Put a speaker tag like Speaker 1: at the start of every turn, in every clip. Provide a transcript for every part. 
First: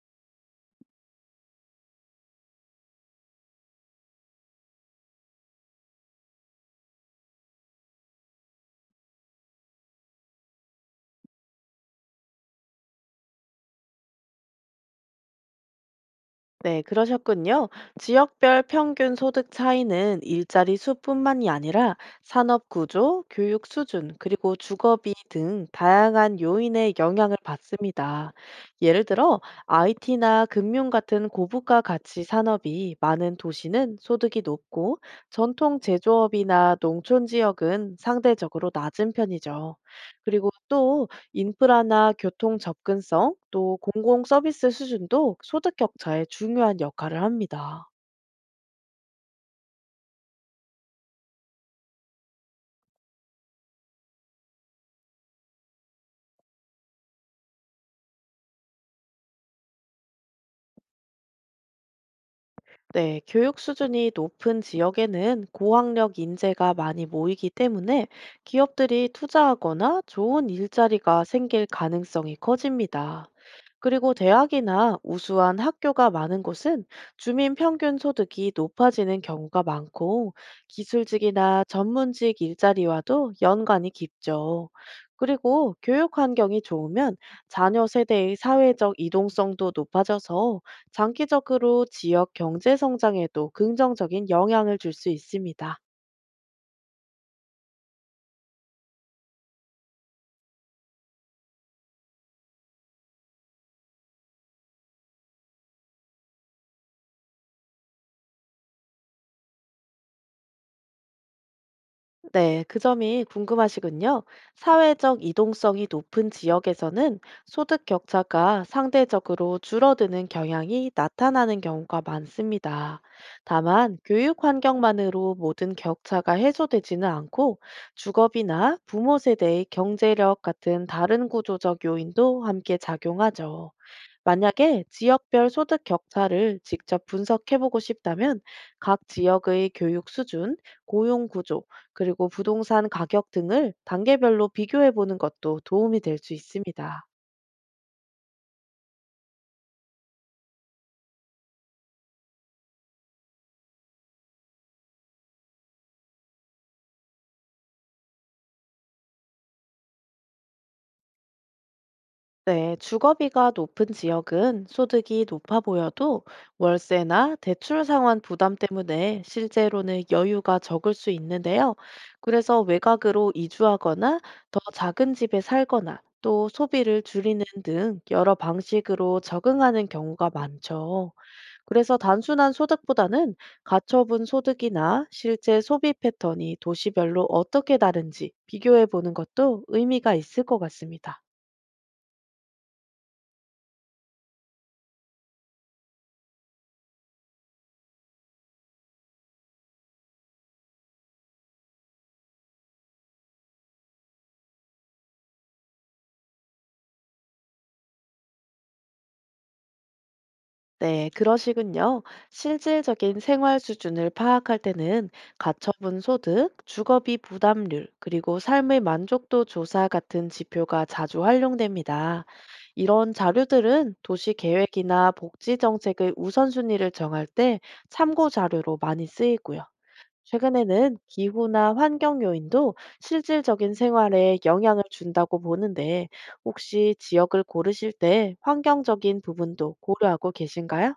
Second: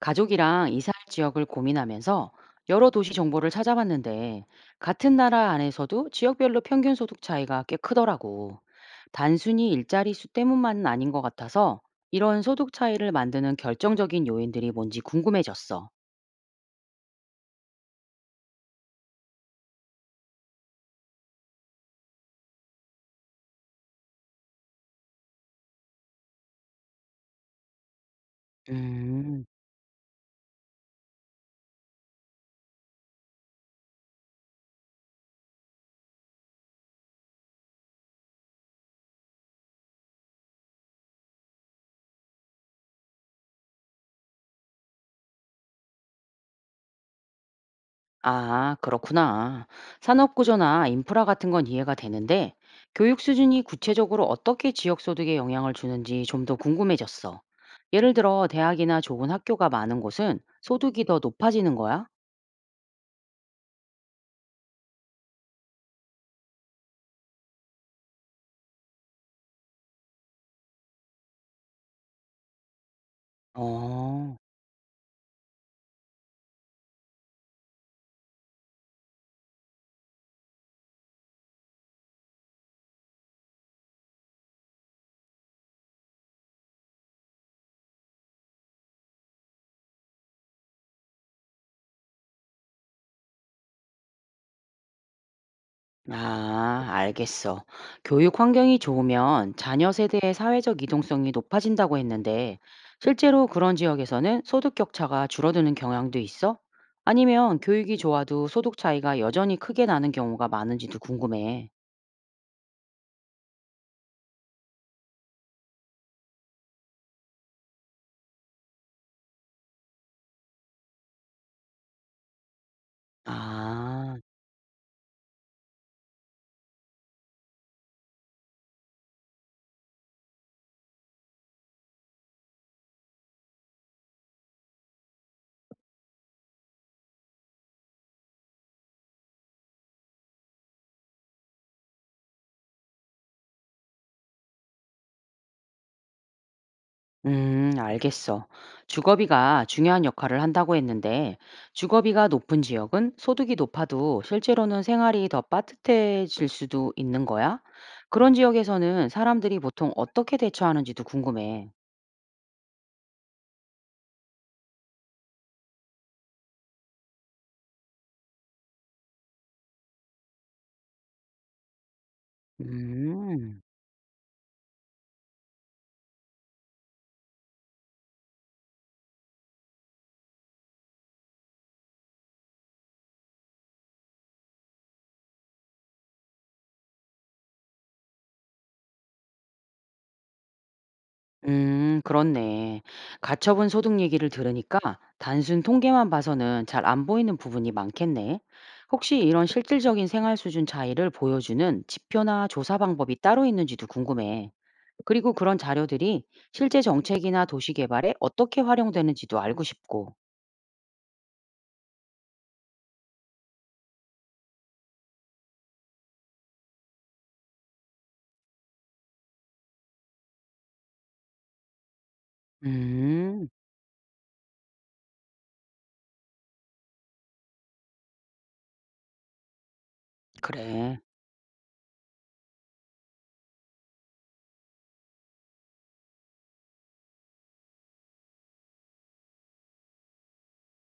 Speaker 1: 가족이랑 이사할 지역을 고민하면서 여러 도시 정보를 찾아봤는데 같은 나라 안에서도 지역별로 평균 소득 차이가 꽤 크더라고. 단순히 일자리 수 때문만은 아닌 것 같아서 이런 소득 차이를 만드는 결정적인 요인들이 뭔지 궁금해졌어.
Speaker 2: 네, 그러셨군요. 지역별 평균 소득 차이는 일자리 수뿐만이 아니라 산업 구조, 교육 수준, 그리고 주거비 등 다양한 요인의 영향을 받습니다. 예를 들어,
Speaker 1: 음.
Speaker 2: IT나 금융 같은 고부가 가치 산업이 많은 도시는 소득이 높고, 전통 제조업이나 농촌 지역은 상대적으로 낮은 편이죠. 그리고 또 인프라나 교통 접근성, 또 공공 서비스 수준도 소득 격차에 중요한 역할을 합니다.
Speaker 1: 아, 그렇구나. 산업구조나 인프라 같은 건 이해가 되는데, 교육 수준이 구체적으로 어떻게 지역 소득에 영향을 주는지 좀 더 궁금해졌어. 예를 들어, 대학이나 좋은 학교가 많은 곳은 소득이 더 높아지는 거야?
Speaker 2: 네, 교육 수준이 높은 지역에는 고학력 인재가 많이 모이기 때문에 기업들이 투자하거나 좋은 일자리가 생길 가능성이 커집니다. 그리고
Speaker 1: 어.
Speaker 2: 대학이나 우수한 학교가 많은 곳은 주민 평균 소득이 높아지는 경우가 많고 기술직이나 전문직 일자리와도 연관이 깊죠. 그리고 교육 환경이 좋으면 자녀 세대의 사회적 이동성도 높아져서 장기적으로 지역 경제 성장에도 긍정적인 영향을 줄 수 있습니다.
Speaker 1: 아, 알겠어. 교육 환경이 좋으면 자녀 세대의 사회적 이동성이 높아진다고 했는데, 실제로 그런 지역에서는 소득 격차가 줄어드는 경향도 있어? 아니면 교육이 좋아도 소득 차이가 여전히 크게 나는 경우가 많은지도 궁금해.
Speaker 2: 네, 그 점이 궁금하시군요. 사회적 이동성이 높은 지역에서는 소득 격차가 상대적으로 줄어드는 경향이 나타나는 경우가 많습니다. 다만,
Speaker 1: 아.
Speaker 2: 교육 환경만으로 모든 격차가 해소되지는 않고 주거비나 부모 세대의 경제력 같은 다른 구조적 요인도 함께 작용하죠. 만약에 지역별 소득 격차를 직접 분석해보고 싶다면 각 지역의 교육 수준, 고용 구조, 그리고 부동산 가격 등을 단계별로 비교해보는 것도 도움이 될 수 있습니다.
Speaker 1: 알겠어. 주거비가 중요한 역할을 한다고 했는데, 주거비가 높은 지역은 소득이 높아도 실제로는 생활이 더 빠듯해질 수도 있는 거야? 그런 지역에서는 사람들이 보통 어떻게 대처하는지도 궁금해.
Speaker 2: 네, 주거비가 높은 지역은 소득이 높아 보여도 월세나 대출 상환 부담 때문에 실제로는 여유가 적을 수 있는데요. 그래서 외곽으로
Speaker 1: 음.
Speaker 2: 이주하거나 더 작은 집에 살거나 또 소비를 줄이는 등 여러 방식으로 적응하는 경우가 많죠. 그래서 단순한 소득보다는 가처분 소득이나 실제 소비 패턴이 도시별로 어떻게 다른지 비교해 보는 것도 의미가 있을 것 같습니다.
Speaker 1: 그렇네. 가처분 소득 얘기를 들으니까 단순 통계만 봐서는 잘 안 보이는 부분이 많겠네. 혹시 이런 실질적인 생활 수준 차이를 보여주는 지표나 조사 방법이 따로 있는지도 궁금해. 그리고 그런 자료들이 실제 정책이나 도시 개발에 어떻게 활용되는지도 알고 싶고.
Speaker 2: 네, 그러시군요. 실질적인 생활 수준을 파악할 때는 가처분 소득, 주거비 부담률, 그리고 삶의 만족도 조사 같은 지표가 자주 활용됩니다. 이런
Speaker 1: 음,
Speaker 2: 자료들은 도시 계획이나 복지 정책의 우선순위를 정할 때 참고 자료로 많이 쓰이고요. 최근에는
Speaker 1: 그래.
Speaker 2: 기후나 환경 요인도 실질적인 생활에 영향을 준다고 보는데, 혹시 지역을 고르실 때 환경적인 부분도 고려하고 계신가요?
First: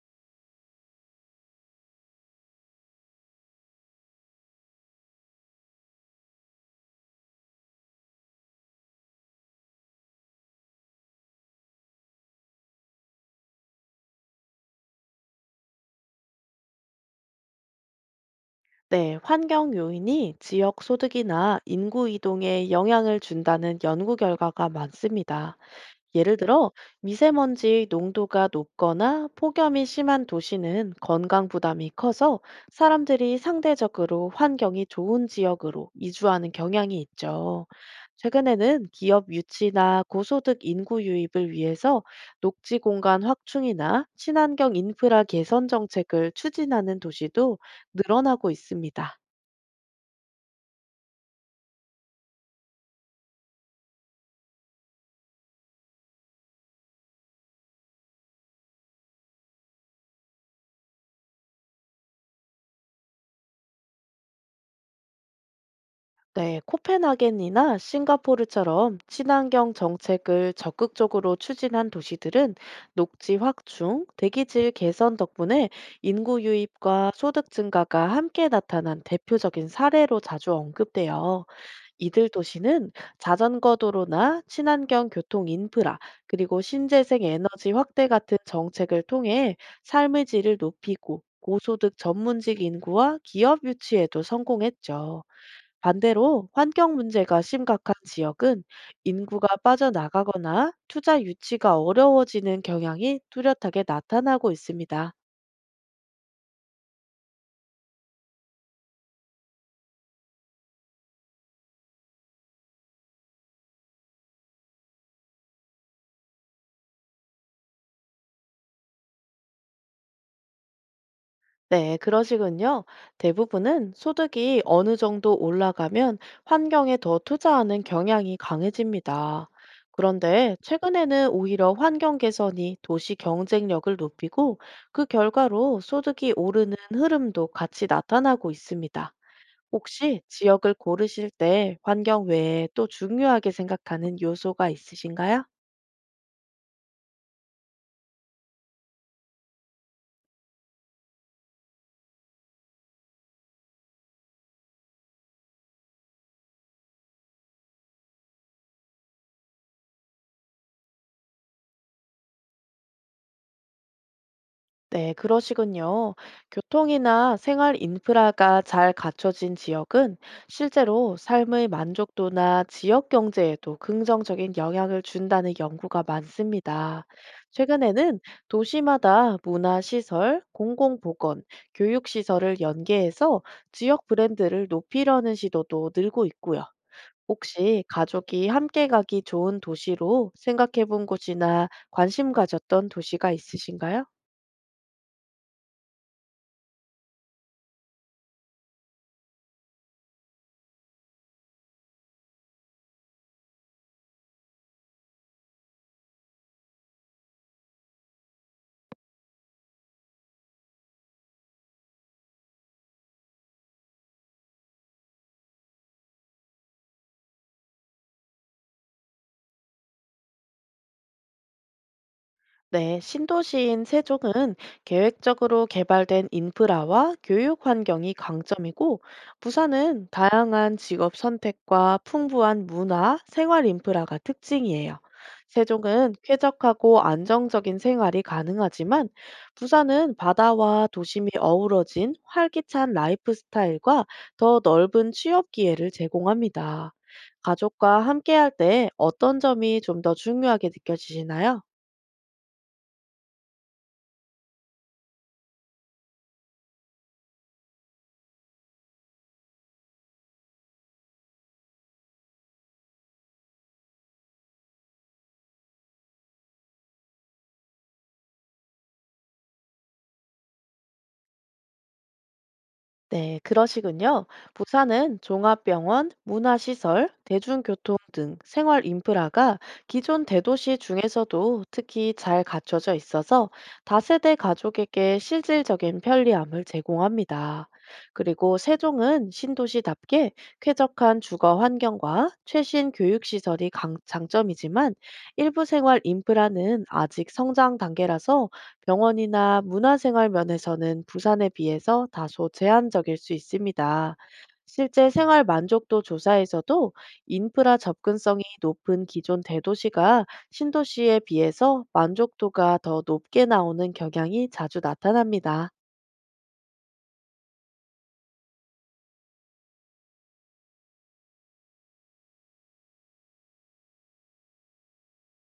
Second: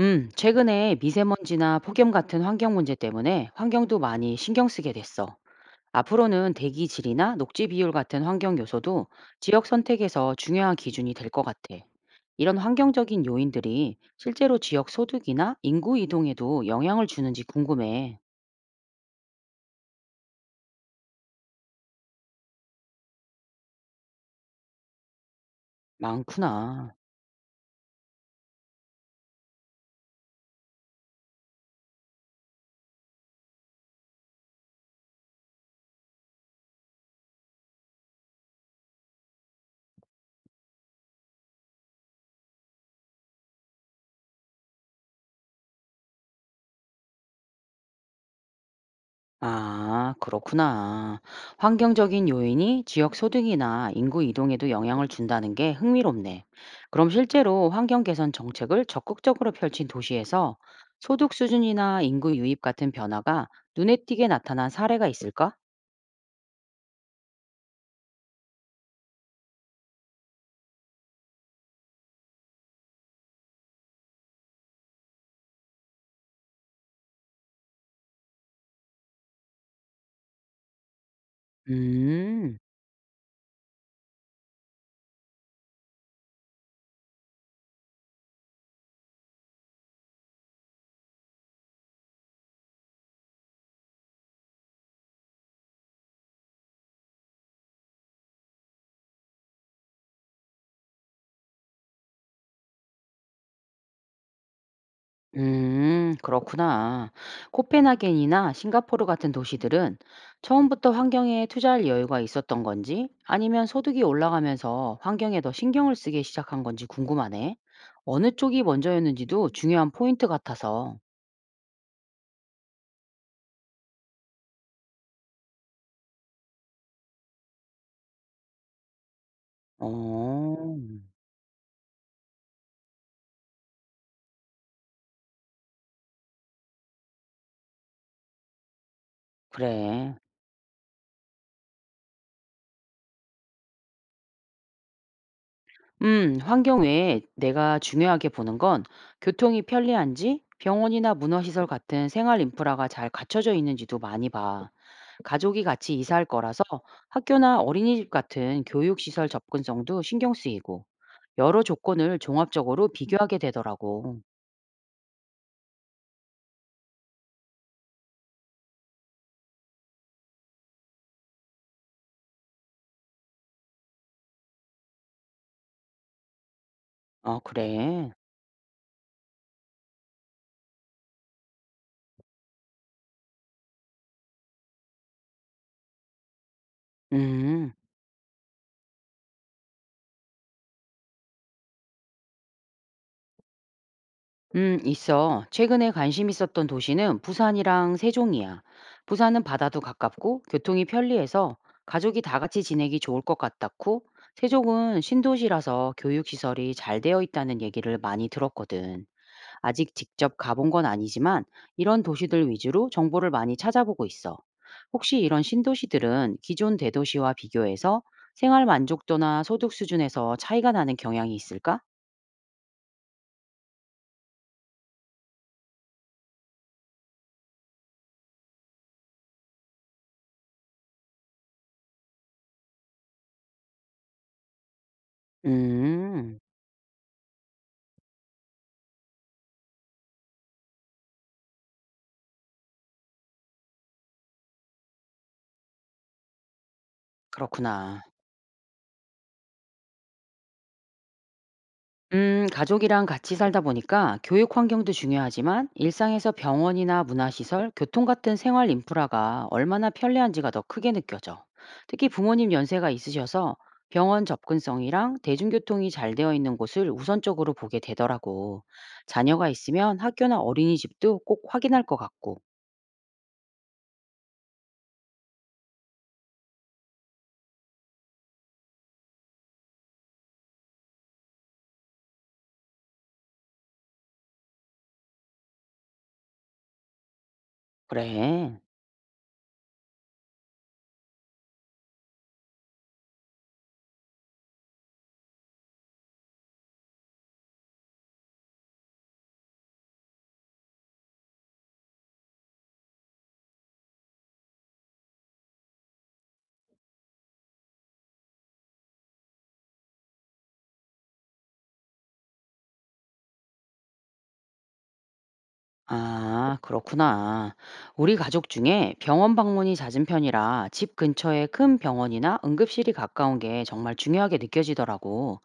Speaker 1: 최근에 미세먼지나 폭염 같은 환경 문제 때문에 환경도 많이 신경 쓰게 됐어. 앞으로는 대기 질이나 녹지 비율 같은 환경 요소도 지역 선택에서 중요한 기준이 될 것 같아. 이런 환경적인 요인들이 실제로 지역 소득이나 인구 이동에도 영향을 주는지 궁금해.
Speaker 2: 네, 환경 요인이 지역 소득이나 인구 이동에 영향을 준다는 연구 결과가 많습니다. 예를 들어,
Speaker 1: 많구나.
Speaker 2: 미세먼지 농도가 높거나 폭염이 심한 도시는 건강 부담이 커서 사람들이 상대적으로 환경이 좋은 지역으로 이주하는 경향이 있죠. 최근에는 기업 유치나 고소득 인구 유입을 위해서 녹지 공간 확충이나 친환경 인프라 개선 정책을 추진하는 도시도 늘어나고 있습니다.
Speaker 1: 아, 그렇구나. 환경적인 요인이 지역 소득이나 인구 이동에도 영향을 준다는 게 흥미롭네. 그럼 실제로 환경 개선 정책을 적극적으로 펼친 도시에서 소득 수준이나 인구 유입 같은 변화가 눈에 띄게 나타난 사례가 있을까?
Speaker 2: 네, 코펜하겐이나 싱가포르처럼 친환경 정책을 적극적으로 추진한 도시들은 녹지 확충, 대기질 개선 덕분에 인구 유입과 소득 증가가 함께 나타난 대표적인 사례로 자주 언급돼요. 이들
Speaker 1: 음.
Speaker 2: 도시는 자전거 도로나 친환경 교통 인프라, 그리고 신재생 에너지 확대 같은 정책을 통해 삶의 질을 높이고 고소득 전문직 인구와 기업 유치에도 성공했죠. 반대로 환경 문제가 심각한 지역은 인구가 빠져나가거나 투자 유치가 어려워지는 경향이 뚜렷하게 나타나고 있습니다.
Speaker 1: 음. 그렇구나. 코펜하겐이나 싱가포르 같은 도시들은 처음부터 환경에 투자할 여유가 있었던 건지 아니면 소득이 올라가면서 환경에 더 신경을 쓰기 시작한 건지 궁금하네. 어느 쪽이 먼저였는지도 중요한 포인트 같아서.
Speaker 2: 네, 그러시군요. 대부분은 소득이 어느 정도 올라가면 환경에 더 투자하는 경향이 강해집니다. 그런데
Speaker 1: 어.
Speaker 2: 최근에는 오히려 환경 개선이 도시 경쟁력을 높이고 그 결과로 소득이 오르는 흐름도 같이 나타나고 있습니다.
Speaker 1: 그래.
Speaker 2: 혹시 지역을 고르실 때 환경 외에 또 중요하게 생각하는 요소가 있으신가요?
Speaker 1: 환경 외에 내가 중요하게 보는 건 교통이 편리한지, 병원이나 문화시설 같은 생활 인프라가 잘 갖춰져 있는지도 많이 봐. 가족이 같이 이사할 거라서 학교나 어린이집 같은 교육시설 접근성도 신경 쓰이고, 여러 조건을 종합적으로 비교하게 되더라고.
Speaker 2: 네, 그러시군요. 교통이나 생활 인프라가 잘 갖춰진 지역은 실제로 삶의 만족도나 지역 경제에도 긍정적인 영향을 준다는 연구가 많습니다.
Speaker 1: 아, 그래.
Speaker 2: 최근에는 도시마다 문화시설, 공공보건, 교육시설을 연계해서 지역 브랜드를 높이려는 시도도 늘고 있고요.
Speaker 1: 음.
Speaker 2: 혹시 가족이 함께 가기 좋은 도시로 생각해 본 곳이나 관심 가졌던 도시가 있으신가요?
Speaker 1: 있어. 최근에 관심 있었던 도시는 부산이랑 세종이야. 부산은 바다도 가깝고 교통이 편리해서 가족이 다 같이 지내기 좋을 것 같았고, 세종은 신도시라서 교육시설이 잘 되어 있다는 얘기를 많이 들었거든. 아직 직접 가본 건 아니지만 이런 도시들 위주로 정보를 많이 찾아보고 있어. 혹시 이런 신도시들은 기존 대도시와 비교해서 생활 만족도나 소득 수준에서 차이가 나는 경향이 있을까?
Speaker 2: 네, 신도시인 세종은 계획적으로 개발된 인프라와 교육 환경이 강점이고, 부산은 다양한 직업 선택과 풍부한 문화, 생활 인프라가 특징이에요. 세종은
Speaker 1: 음,
Speaker 2: 쾌적하고 안정적인 생활이 가능하지만, 부산은 바다와 도심이 어우러진 활기찬 라이프 스타일과 더 넓은 취업 기회를 제공합니다. 가족과
Speaker 1: 그렇구나.
Speaker 2: 함께할 때 어떤 점이 좀 더 중요하게 느껴지시나요?
Speaker 1: 가족이랑 같이 살다 보니까 교육 환경도 중요하지만 일상에서 병원이나 문화시설, 교통 같은 생활 인프라가 얼마나 편리한지가 더 크게 느껴져. 특히 부모님 연세가 있으셔서 병원 접근성이랑 대중교통이 잘 되어 있는 곳을 우선적으로 보게 되더라고. 자녀가 있으면 학교나 어린이집도 꼭 확인할 것 같고.
Speaker 2: 네, 그러시군요. 부산은 종합병원, 문화시설, 대중교통 등 생활 인프라가 기존 대도시 중에서도 특히 잘 갖춰져 있어서 다세대 가족에게 실질적인 편리함을 제공합니다. 그리고
Speaker 1: 그래.
Speaker 2: 세종은 신도시답게 쾌적한 주거 환경과 최신 교육시설이 장점이지만 일부 생활 인프라는 아직 성장 단계라서 병원이나 문화생활 면에서는 부산에 비해서 다소 제한적일 수 있습니다. 실제 생활 만족도 조사에서도 인프라 접근성이 높은 기존 대도시가 신도시에 비해서 만족도가 더 높게 나오는 경향이 자주 나타납니다.
Speaker 1: 아, 그렇구나. 우리 가족 중에 병원 방문이 잦은 편이라 집 근처에 큰 병원이나 응급실이 가까운 게 정말 중요하게 느껴지더라고.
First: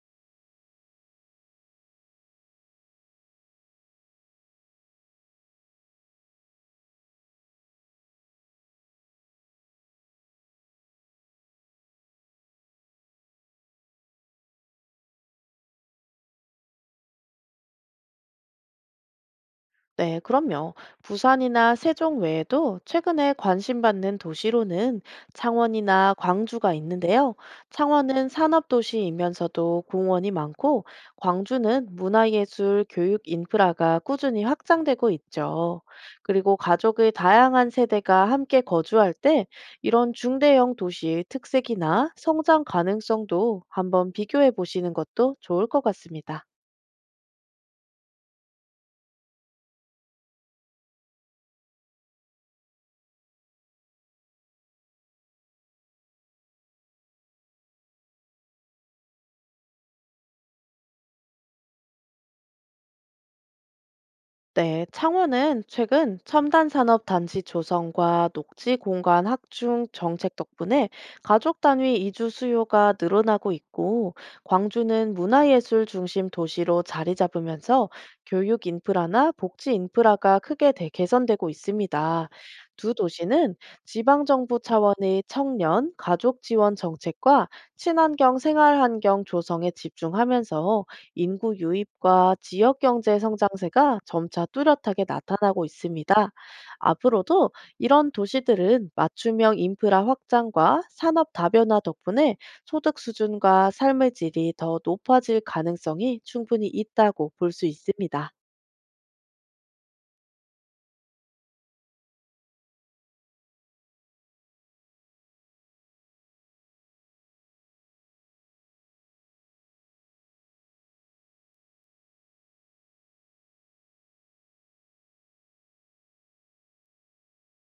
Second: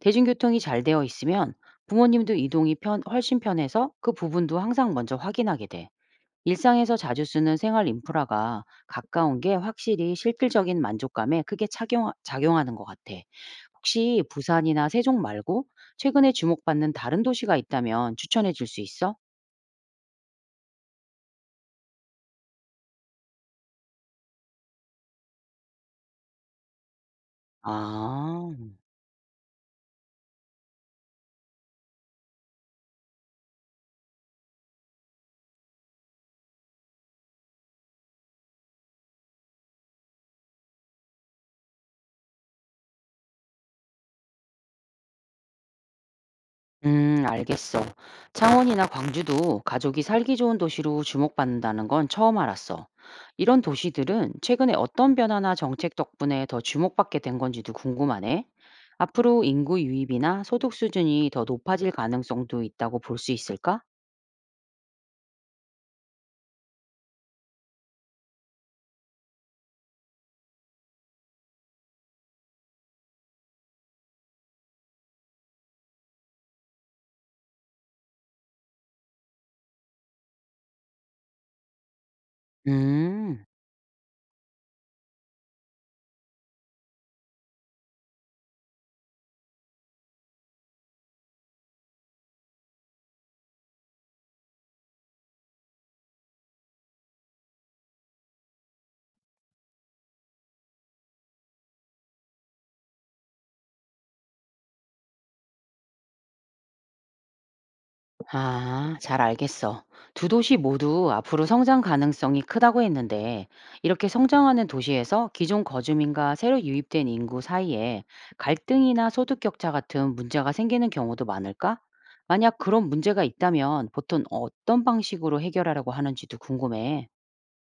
Speaker 1: 대중교통이 잘 되어 있으면 부모님도 훨씬 편해서 그 부분도 항상 먼저 확인하게 돼. 일상에서 자주 쓰는 생활 인프라가 가까운 게 확실히 실질적인 만족감에 크게 작용하는 것 같아. 혹시 부산이나 세종 말고 최근에 주목받는 다른 도시가 있다면 추천해 줄 수 있어?
Speaker 2: 네, 그럼요. 부산이나 세종 외에도 최근에 관심받는 도시로는 창원이나 광주가 있는데요. 창원은
Speaker 1: 아.
Speaker 2: 산업도시이면서도 공원이 많고, 광주는 문화예술, 교육 인프라가 꾸준히 확장되고 있죠. 그리고 가족의 다양한 세대가 함께 거주할 때 이런 중대형 도시의 특색이나 성장 가능성도 한번 비교해 보시는 것도 좋을 것 같습니다.
Speaker 1: 알겠어. 창원이나 광주도 가족이 살기 좋은 도시로 주목받는다는 건 처음 알았어. 이런 도시들은 최근에 어떤 변화나 정책 덕분에 더 주목받게 된 건지도 궁금하네. 앞으로 인구 유입이나 소득 수준이 더 높아질 가능성도 있다고 볼 수 있을까?
Speaker 2: 네, 창원은 최근 첨단 산업 단지 조성과 녹지 공간 확충 정책 덕분에 가족 단위 이주 수요가 늘어나고 있고, 광주는 문화예술 중심 도시로 자리 잡으면서 교육 인프라나 복지 인프라가 크게 개선되고 있습니다. 두
Speaker 1: 음.
Speaker 2: 도시는 지방정부 차원의 청년, 가족 지원 정책과 친환경 생활 환경 조성에 집중하면서 인구 유입과 지역 경제 성장세가 점차 뚜렷하게 나타나고 있습니다. 앞으로도 이런 도시들은 맞춤형 인프라 확장과 산업 다변화 덕분에 소득 수준과 삶의 질이 더 높아질 가능성이 충분히 있다고 볼 수 있습니다.
Speaker 1: 아, 잘 알겠어. 두 도시 모두 앞으로 성장 가능성이 크다고 했는데, 이렇게 성장하는 도시에서 기존 거주민과 새로 유입된 인구 사이에 갈등이나 소득 격차 같은 문제가 생기는 경우도 많을까? 만약 그런 문제가 있다면 보통 어떤 방식으로 해결하려고 하는지도 궁금해.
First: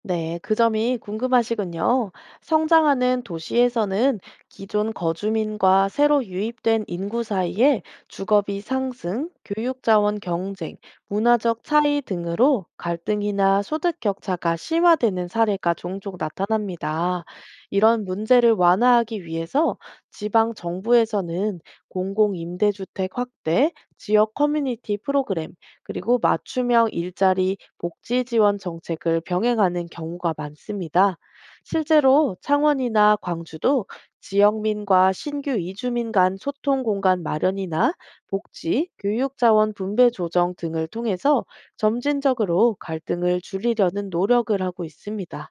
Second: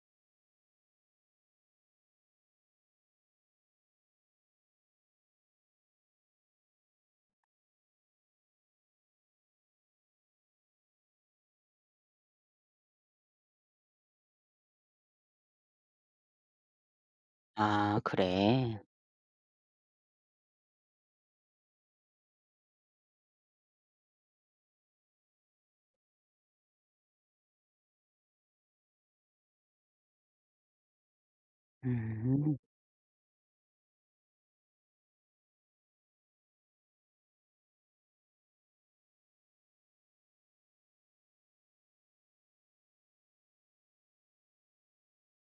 Speaker 2: 네, 그 점이 궁금하시군요. 성장하는 도시에서는 기존 거주민과 새로 유입된 인구 사이에 주거비 상승, 교육자원 경쟁, 문화적 차이 등으로 갈등이나 소득 격차가 심화되는 사례가 종종 나타납니다.
Speaker 1: 아,
Speaker 2: 이런 문제를
Speaker 1: 그래.
Speaker 2: 완화하기 위해서 지방 정부에서는 공공임대주택 확대, 지역 커뮤니티 프로그램, 그리고 맞춤형 일자리 복지 지원 정책을 병행하는 경우가 많습니다. 실제로
Speaker 1: 음.
Speaker 2: 창원이나 광주도 지역민과 신규 이주민 간 소통 공간 마련이나 복지, 교육 자원 분배 조정 등을 통해서 점진적으로 갈등을 줄이려는 노력을 하고 있습니다.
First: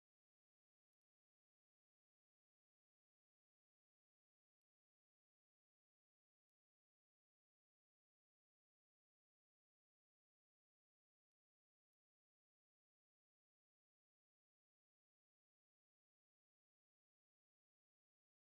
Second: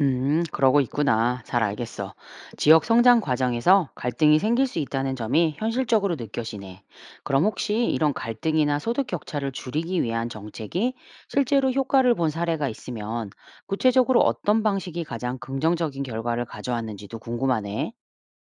Speaker 1: 그러고 있구나. 잘 알겠어. 지역 성장 과정에서 갈등이 생길 수 있다는 점이 현실적으로 느껴지네. 그럼 혹시 이런 갈등이나 소득 격차를 줄이기 위한 정책이 실제로 효과를 본 사례가 있으면 구체적으로 어떤 방식이 가장 긍정적인 결과를 가져왔는지도 궁금하네.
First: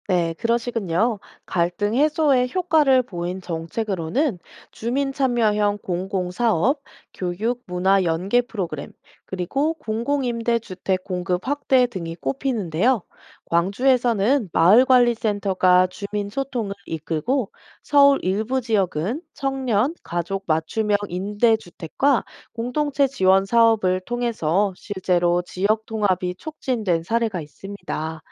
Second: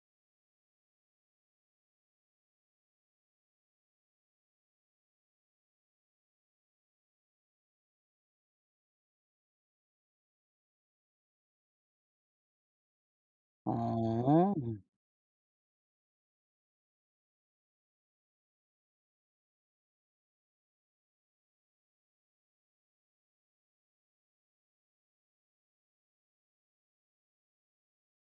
Speaker 2: 네, 그러시군요. 갈등 해소에 효과를 보인 정책으로는 주민 참여형 공공사업, 교육, 문화 연계 프로그램, 그리고 공공임대 주택 공급 확대 등이 꼽히는데요. 광주에서는
Speaker 1: 어.
Speaker 2: 마을관리센터가 주민 소통을 이끌고 서울 일부 지역은 청년, 가족 맞춤형 임대주택과 공동체 지원 사업을 통해서 실제로 지역 통합이 촉진된 사례가 있습니다.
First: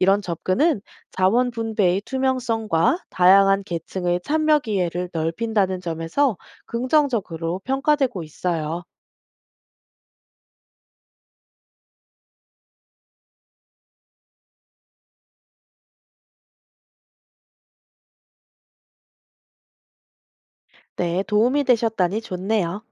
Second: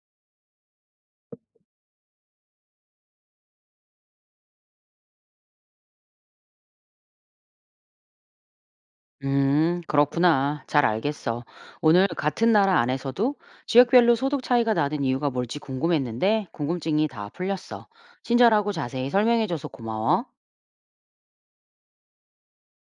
Speaker 2: 이런 접근은 자원 분배의 투명성과 다양한 계층의 참여 기회를 넓힌다는 점에서 긍정적으로 평가되고 있어요.
Speaker 1: 그렇구나. 잘 알겠어. 오늘 같은 나라 안에서도 지역별로 소득 차이가 나는 이유가 뭘지 궁금했는데 궁금증이 다 풀렸어. 친절하고 자세히 설명해줘서 고마워.
Speaker 2: 네, 도움이 되셨다니 좋네요.